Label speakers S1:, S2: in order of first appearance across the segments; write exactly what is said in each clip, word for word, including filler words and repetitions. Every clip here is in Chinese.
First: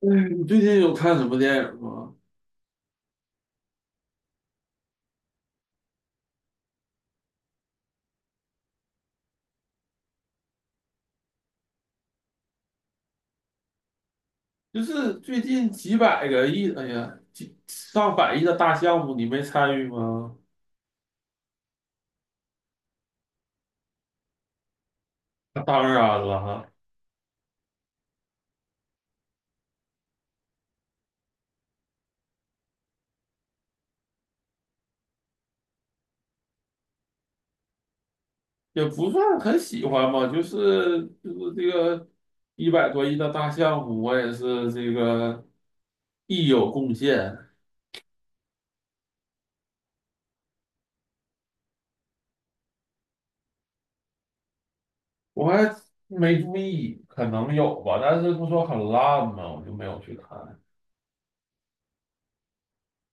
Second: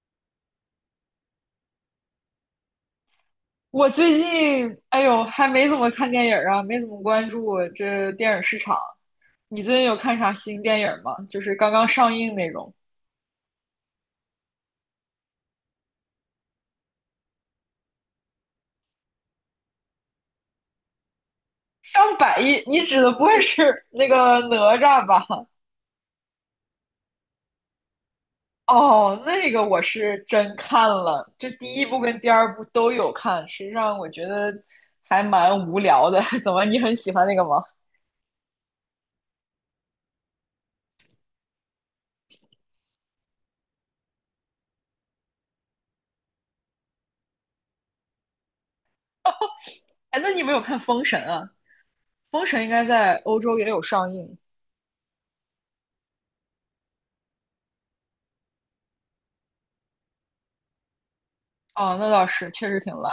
S1: 嗯，你最近有看什么电影吗？
S2: 我最近，哎呦，还没怎么看电影儿啊，没怎么关注这电影市场。你最近有看啥新电影吗？就是刚刚上映那种，
S1: 就是最近几百个亿，哎呀，几上百亿的大项目，你没参与吗？
S2: 上百亿。你指的不会是 那个哪吒吧？
S1: 那当然了，哈，
S2: 哦，那个我是真看了，这第一部跟第二部都有看。实际上，我觉得还蛮无聊的。怎么，你很喜欢那个吗？
S1: 也不算很喜欢吧，就是就是这个一百多亿的大项目，我也是这个一有贡献。
S2: 哎，那你没有看《封神》啊？《封神》应该在欧洲也有上映。
S1: 我还没注意，可能有吧，但是不说很烂嘛，我就没有去看。
S2: 哦，那倒是，确实挺烂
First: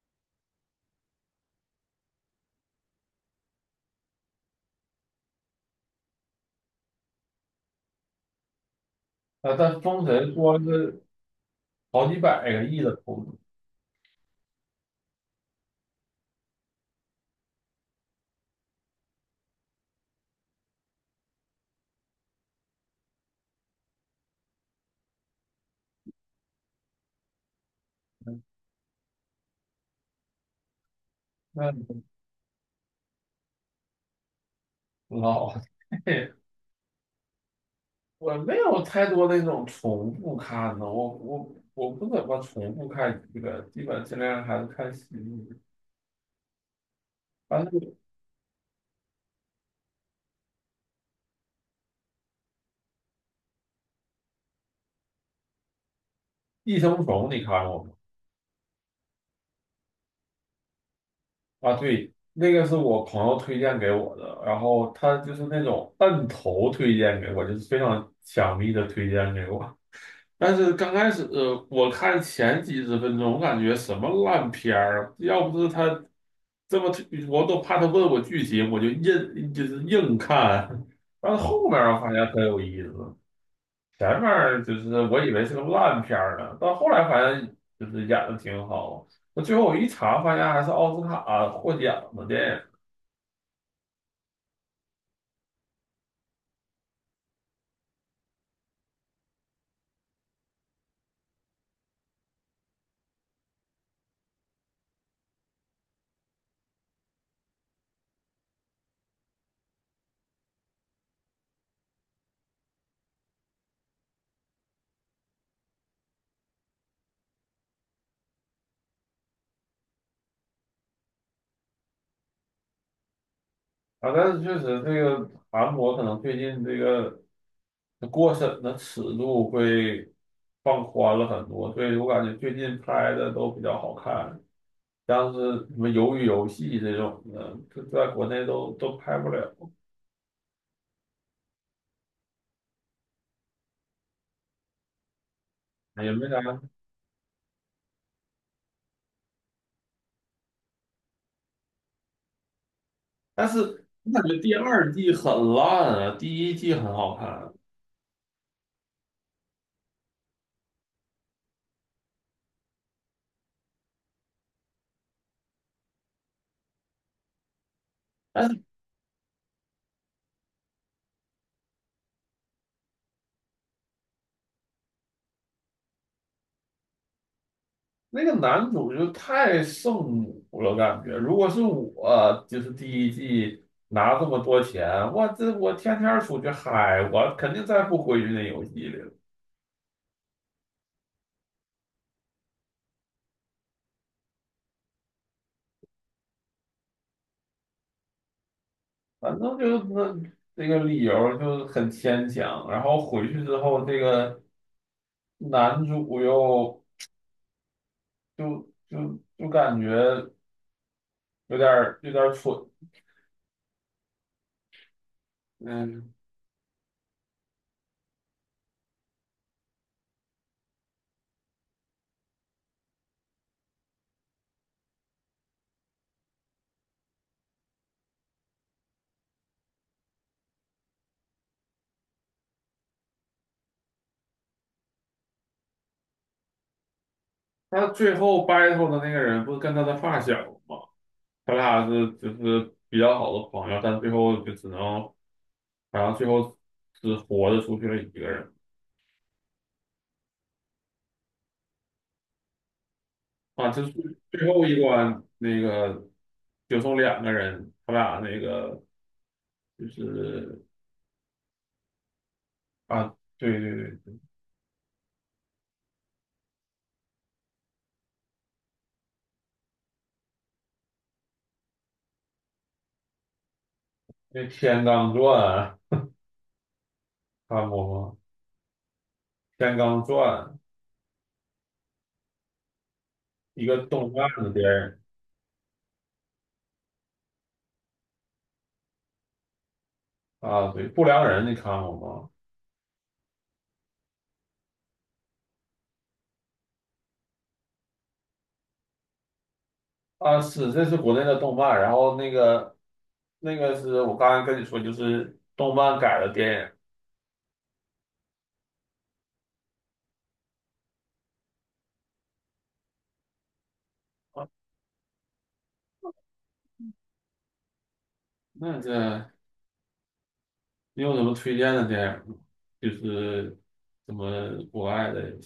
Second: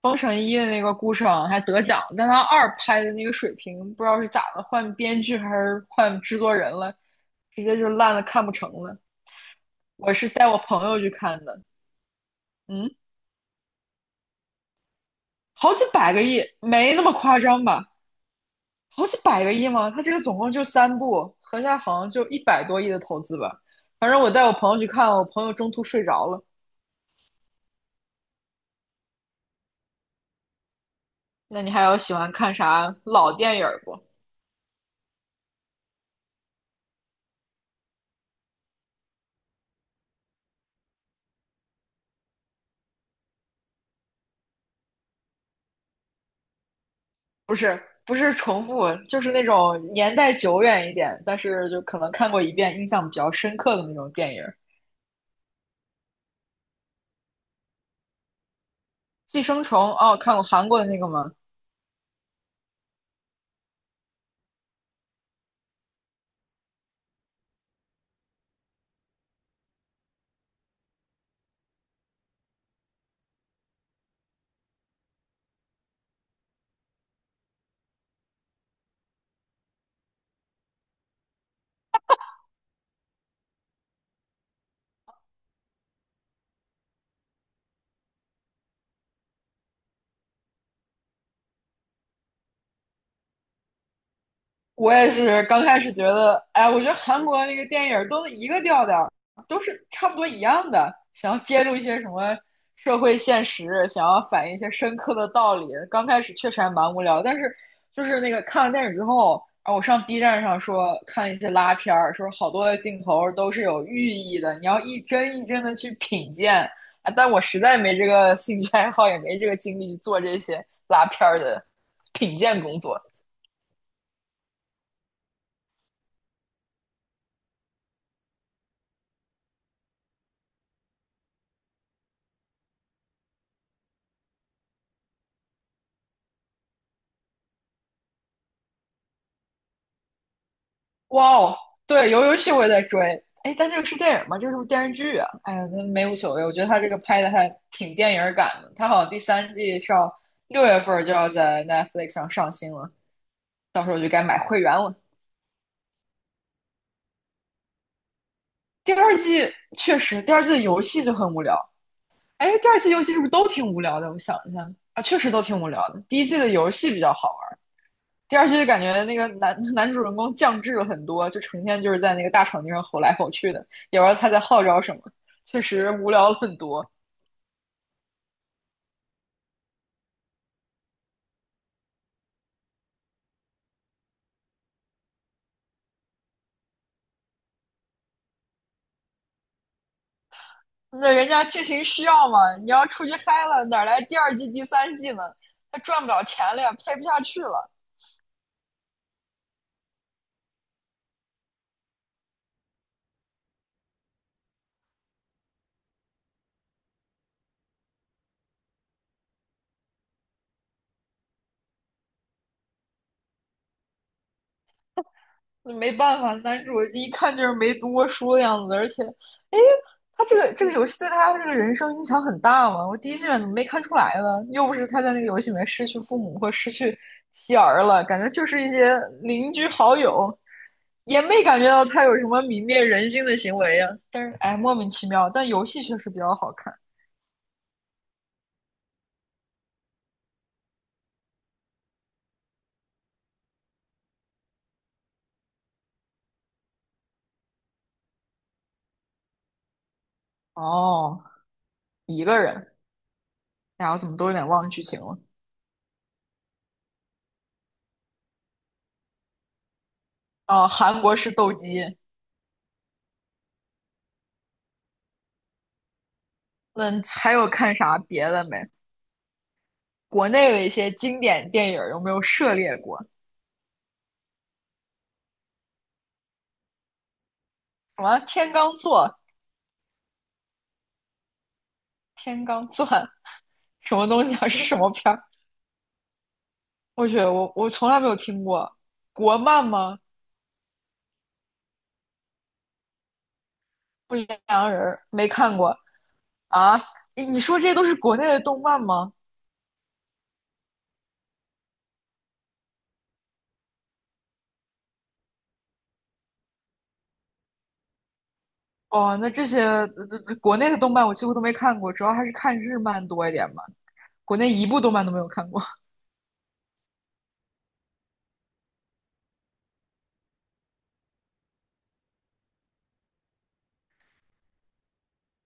S2: 封神一》的那个顾晟还得奖，但他二拍的那个水平不知道是咋的，换编剧还是换制作人了，直接就烂的看不成了。
S1: 啊，但封
S2: 我是
S1: 神
S2: 带我
S1: 说
S2: 朋友
S1: 是
S2: 去看的，
S1: 好几百个亿
S2: 嗯，
S1: 的投资。
S2: 好几百个亿，没那么夸张吧？好几百个亿吗？他这个总共就三部，合下好像就一百多亿的投资吧。反正我带我朋友去看，我朋友中途睡着了。那你还有
S1: 那
S2: 喜欢看啥老电影不？
S1: 老 我没有太多的那种重复看的，我我我不怎么重复看这个，基本尽量还是看喜剧。
S2: 不
S1: 但
S2: 是
S1: 是
S2: 不是重复，就是那种年代久远一点，但是就可能看过一遍，印象比较深刻的那种电影
S1: 《寄生虫》你看过吗？
S2: 寄生虫，哦，看过韩国的那个吗？
S1: 啊，对，那个是我朋友推荐给我的，然后他就是那种摁头推荐给我，就是非常强力的推荐给我。但是刚开始，呃我看前几十分钟，我感觉什么烂片儿啊，要不是他这么，我都怕他问我剧情，我就硬，就是硬看。但是后面儿我发现很有意思，前面儿就是我以为是个烂片儿呢，到后来发现就是演的挺好。那最后我一查，发现还是奥斯卡获奖的电影。
S2: 我也是刚开始觉得，哎，我觉得韩国那个电影都是一个调调，都是差不多一样的，想要揭露一些什么社会现实，想要反映一些深刻的道理。刚开始确实还蛮无聊，但是就是那个看完电影之后，啊，我上 B 站上说看一些拉片儿，说好多的镜头都是有寓意的，你要一帧一帧的去品鉴。啊，但我实在没这个兴趣爱好，也没这个精力去做这些拉片儿的品鉴工作。
S1: 啊，但是确实这个韩国可能最近这个，那过审的尺度会放宽了很多，所以我感觉最近拍的都比较好看，像是什么《鱿鱼游戏》这种的，这在国内都都拍不了，
S2: 哇哦，对，游游戏我也在追。哎，但这个是电影吗？这个是不是电视剧啊？哎呀，那没
S1: 也
S2: 无
S1: 没
S2: 所谓。我觉
S1: 啥。
S2: 得他这个拍的还挺电影感的。他好像第三季上六月份就要在 Netflix 上上新了，
S1: 但是
S2: 到时候我就
S1: 我
S2: 该
S1: 感觉
S2: 买
S1: 第
S2: 会员
S1: 二
S2: 了。
S1: 季很烂啊，第一季很好看，
S2: 第二季确实，第二季的游戏就很无聊。哎，第二季游戏是不是都挺无聊的？我想一下啊，确实都挺无聊的。第一季的游戏比较好玩。第
S1: 但
S2: 二季
S1: 是
S2: 就感觉那个男 男主人公降智了很多，就成天就是在那个大场地上吼来吼去的，也不知道他在号召什么，确实无聊了很多。
S1: 那个男主就太圣母了，感觉如果是我，就是第一季拿这么多钱，我这我天天出去嗨，我肯定再不回去那游戏里了。
S2: 那人家剧情需要嘛，你要出去嗨了，哪来第二季、第三季呢？他赚不了钱了呀，拍不下去了。
S1: 反正就是那，这个理由就很牵强。然后回去之后，这个男主又就就就感觉有点儿有点儿蠢。
S2: 没
S1: 嗯，
S2: 办法，男主一看就是没读过书的样子，而且，哎，他这个这个游戏对他这个人生影响很大嘛。我第一季怎么没看出来呢？又不是他在那个游戏里面失去父母或失去妻儿了，感觉就是一些邻居好友，也没感觉到他有什么泯灭人性的行为呀、但是，哎，莫名其妙，但游戏确实比较好看。
S1: 他最后 battle 的那个人不是跟他的发小吗？他俩是就是比较好的朋友，但最后就只能，然后最后只活着出去了一个人。
S2: 哦，一个人，
S1: 啊，就
S2: 哎
S1: 是
S2: 呀，我怎么都有
S1: 最
S2: 点
S1: 后
S2: 忘
S1: 一
S2: 剧情了。
S1: 关那个就剩两个人，他俩那个就是。
S2: 哦，韩国是斗鸡。
S1: 啊，对对对，
S2: 那还有看啥别的没？国内的一些经典电影有没有涉猎过？
S1: 那《天罡传》看过
S2: 什
S1: 吗？
S2: 么天罡座、
S1: 《天罡传》
S2: 天罡钻
S1: 一个
S2: 什么
S1: 动
S2: 东
S1: 漫
S2: 西啊？
S1: 的
S2: 是
S1: 电
S2: 什么
S1: 影。
S2: 片儿？我去，我我从来没有听过。国漫吗？
S1: 啊，对，《不良人》你看过吗？
S2: 不良人没看过啊？你你说这都是国内的动漫吗？
S1: 啊，是，这是国内的动漫，然后那个那个是我刚才跟你说，就是动漫改的电影。
S2: 哦，那这些呃国内的动漫我几乎都没看过，主要还是看日漫多一点吧。国内一
S1: 啊，
S2: 部动漫都没有看过。
S1: 那这，你有什么推荐的电影吗？就是什么国外的？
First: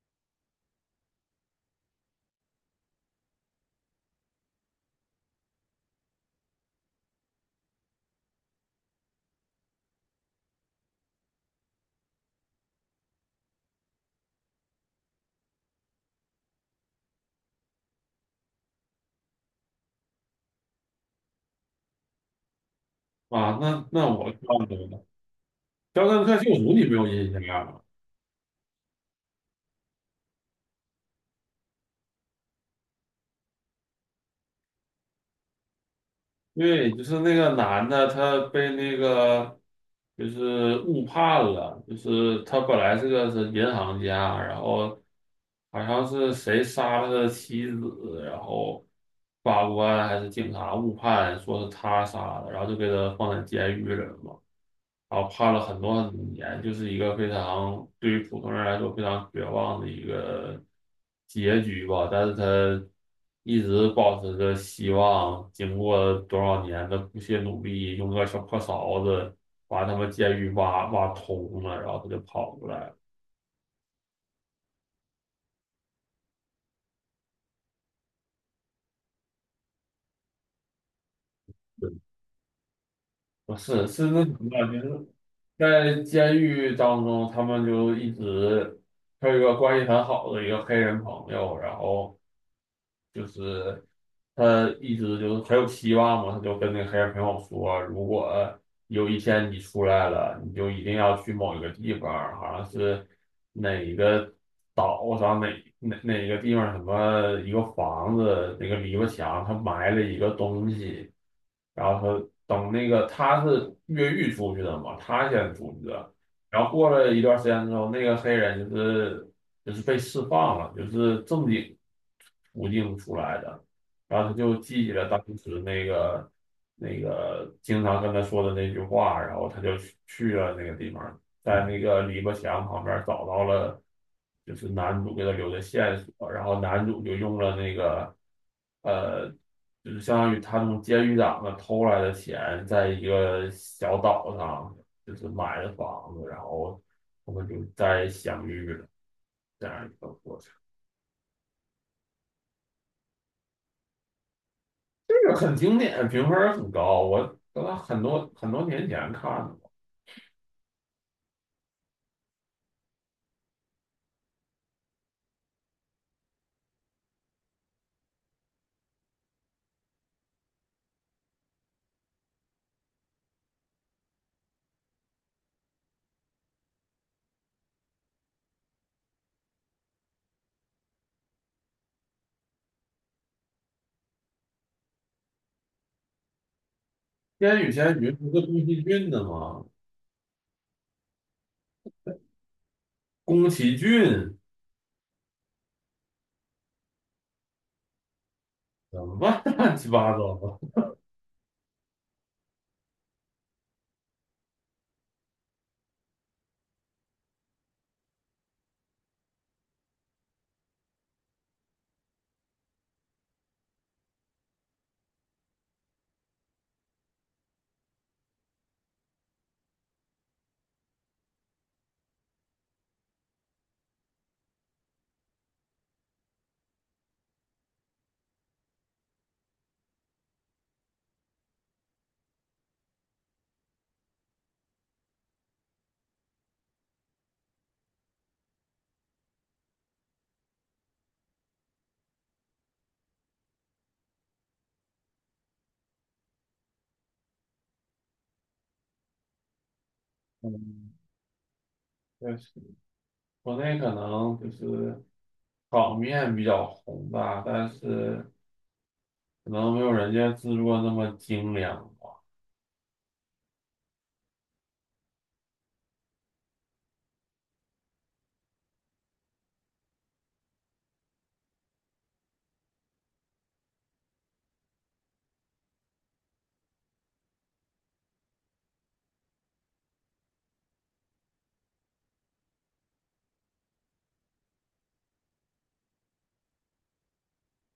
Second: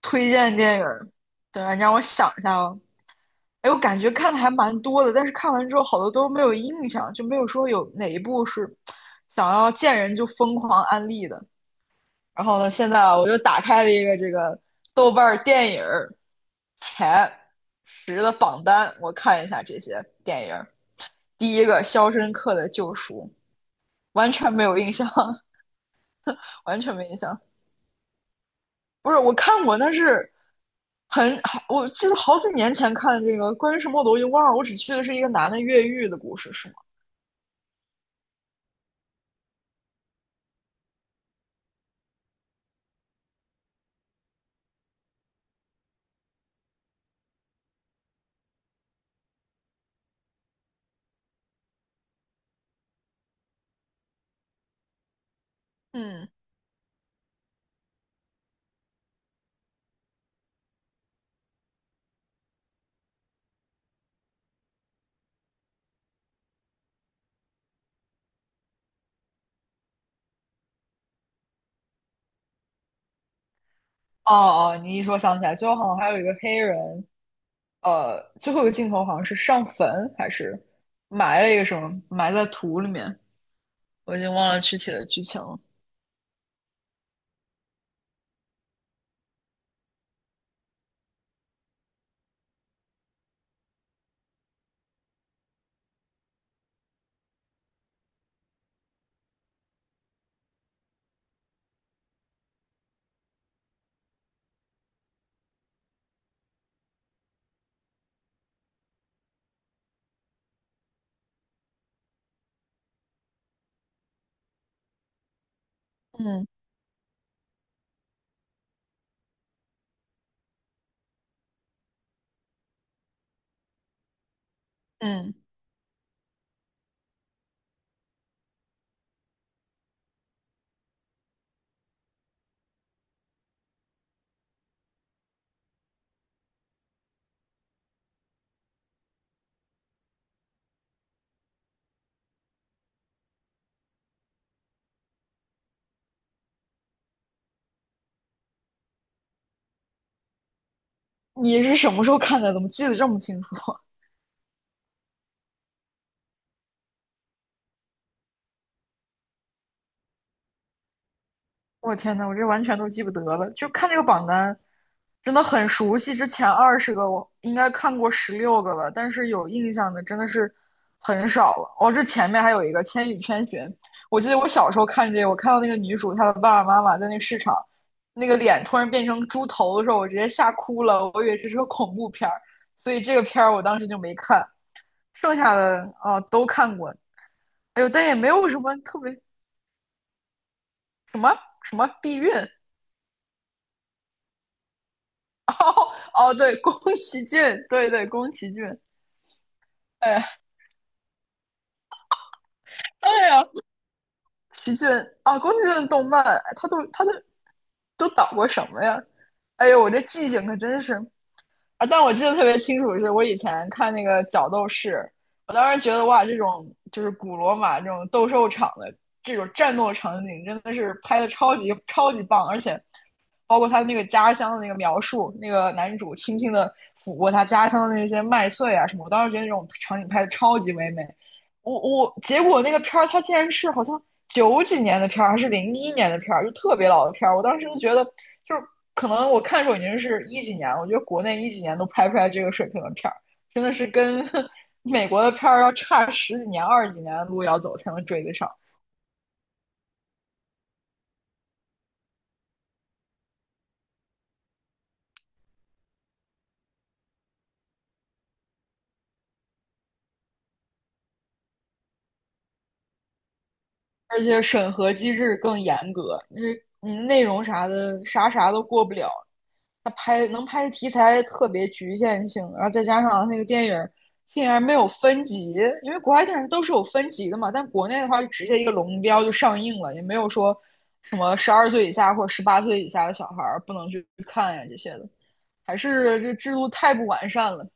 S2: 推荐电影儿，等下你让我想一下哦。哎，我感觉看的还蛮多的，但是看完之后好多都没有印象，就没有说有哪一部是想要见人就疯狂安利的。然后呢，现在啊，我又打开了一个这个豆瓣儿电影儿前十的榜单，我看一下这些电影儿。第一个《肖申克的救赎》，
S1: 啊？那那我
S2: 完
S1: 看
S2: 全没
S1: 过
S2: 有印
S1: 了，
S2: 象，
S1: 《肖申克救赎》
S2: 完
S1: 你
S2: 全
S1: 没有
S2: 没印
S1: 印
S2: 象。
S1: 象啊？
S2: 不是，我看过，但是很，好，我记得好几年前看这个，关于什么我都已经忘了。我只记得是一个男的越狱的故事，是吗？
S1: 对，就是那个男的，他被那个就是误判了，就是他本来是个是银行家，然后好像是谁杀了他的妻子，然后法官还是警察误判，说是他杀的，然后就给他放在监狱里了嘛。然后判了很多很多
S2: 嗯，
S1: 年，就是一个非常对于普通人来说非常绝望的一个结局吧。但是他一直保持着希望，经过多少年的不懈努力，用个小破勺子把他们监狱挖挖通了，然后他就跑出来了。
S2: 哦哦，你一说想起来，最后好像还有一个黑人，呃，最后一个镜头好像是上坟还是埋了一个什么，埋在土里面，
S1: 不是，是
S2: 我已
S1: 那什
S2: 经忘
S1: 么，
S2: 了具
S1: 就
S2: 体的
S1: 是
S2: 剧情了。
S1: 在监狱当中，他们就一直，他有一个关系很好的一个黑人朋友，然后。就是他一直就是很有希望嘛，他就跟那个黑人朋友说，如果有一天你出来了，你就一定要去某一个地方，好像是哪一个岛上，哪哪哪个地方，什么一个房子那个篱笆墙，他埋了一个东西。然后他等那个，他是越狱出去的嘛，他先出去的。
S2: 嗯
S1: 然后过了一段时间之后，那个黑人就是就是被释放了，就是正经途径出来的，然后他就记起了当
S2: 嗯，
S1: 时那个那个经常跟他说的那句话，然后他就去去了那个地方，在那个篱笆墙旁边找到了就是男主给他留的线索，然后男主就用了那个，呃，就是相当于他从监狱长那偷来的钱，在一个小岛上就是买了房子，然后他们就再相遇了，这样一个过程。
S2: 你是什么时候看的？怎么记得这么清楚？
S1: 这个很经典，评分很高。我我很多很多年前看的嘛，
S2: 我天呐，我这完全都记不得了，就看这个榜单，真的很熟悉。之前二十个我应该看过十六个吧，但是有印象的真的是很少了。哦，这前面还有一个《千与千寻》，我记得我小时候看这个，我看到那个女主她的爸爸妈妈在那个市场，那个脸突然变成猪头的时候，我直接吓哭了，我以为这是个恐怖片儿，所以这个片儿我当时就没看。剩下的啊、哦都看过，
S1: 《烟雨
S2: 哎呦，
S1: 闲
S2: 但
S1: 鱼》
S2: 也没
S1: 不是
S2: 有什
S1: 宫
S2: 么
S1: 崎
S2: 特
S1: 骏
S2: 别
S1: 的吗？
S2: 什么避孕，
S1: 宫崎骏
S2: 哦，对，宫崎骏，对对，宫崎骏，
S1: 怎么办乱七八糟
S2: 哎，
S1: 的。
S2: 对呀，宫崎骏啊，宫崎骏的动漫，哎他都他都都导过什么呀？哎呦，我这记性可真是啊！但我记得特别清楚，是我以前看那个《角斗士》，我当时觉得哇，这种就是古罗马这种斗兽场的这种战斗场景，真的是拍的超级超级棒，而且包括他那个家乡的那个描述，那个男主轻轻的抚过他家乡的那些麦穗啊什么，我当时觉得那种场景拍的超级唯美。我我结果那个片儿，它竟然是好像九几年的片儿，还是零一年的片儿，就特别老的片儿。我当时就觉得，就是可能我看的时候已经是一几年了，我觉得国内一几年都拍不出来这个水平的片儿，真的是跟 美国的片儿要差十几年、二十几年的路要走才能追得上。
S1: 嗯，确实，国内可能就是场面比较宏大，但是可能没有人家制作那么精良吧。
S2: 而且审核机制更严格，那嗯内容啥的啥啥都过不了。他拍能拍的题材特别局限性，然后再加上那个电影儿竟然没有分级，因为国外电影都是有分级的嘛，但国内的话就直接一个龙标就上映了，也没有说什么十二岁以下或者十八岁以下的小孩儿不能去看呀这些的，还是这制度太不完善了。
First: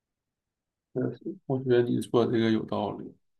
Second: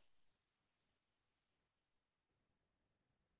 S1: 确实，我觉得你说这个有道理。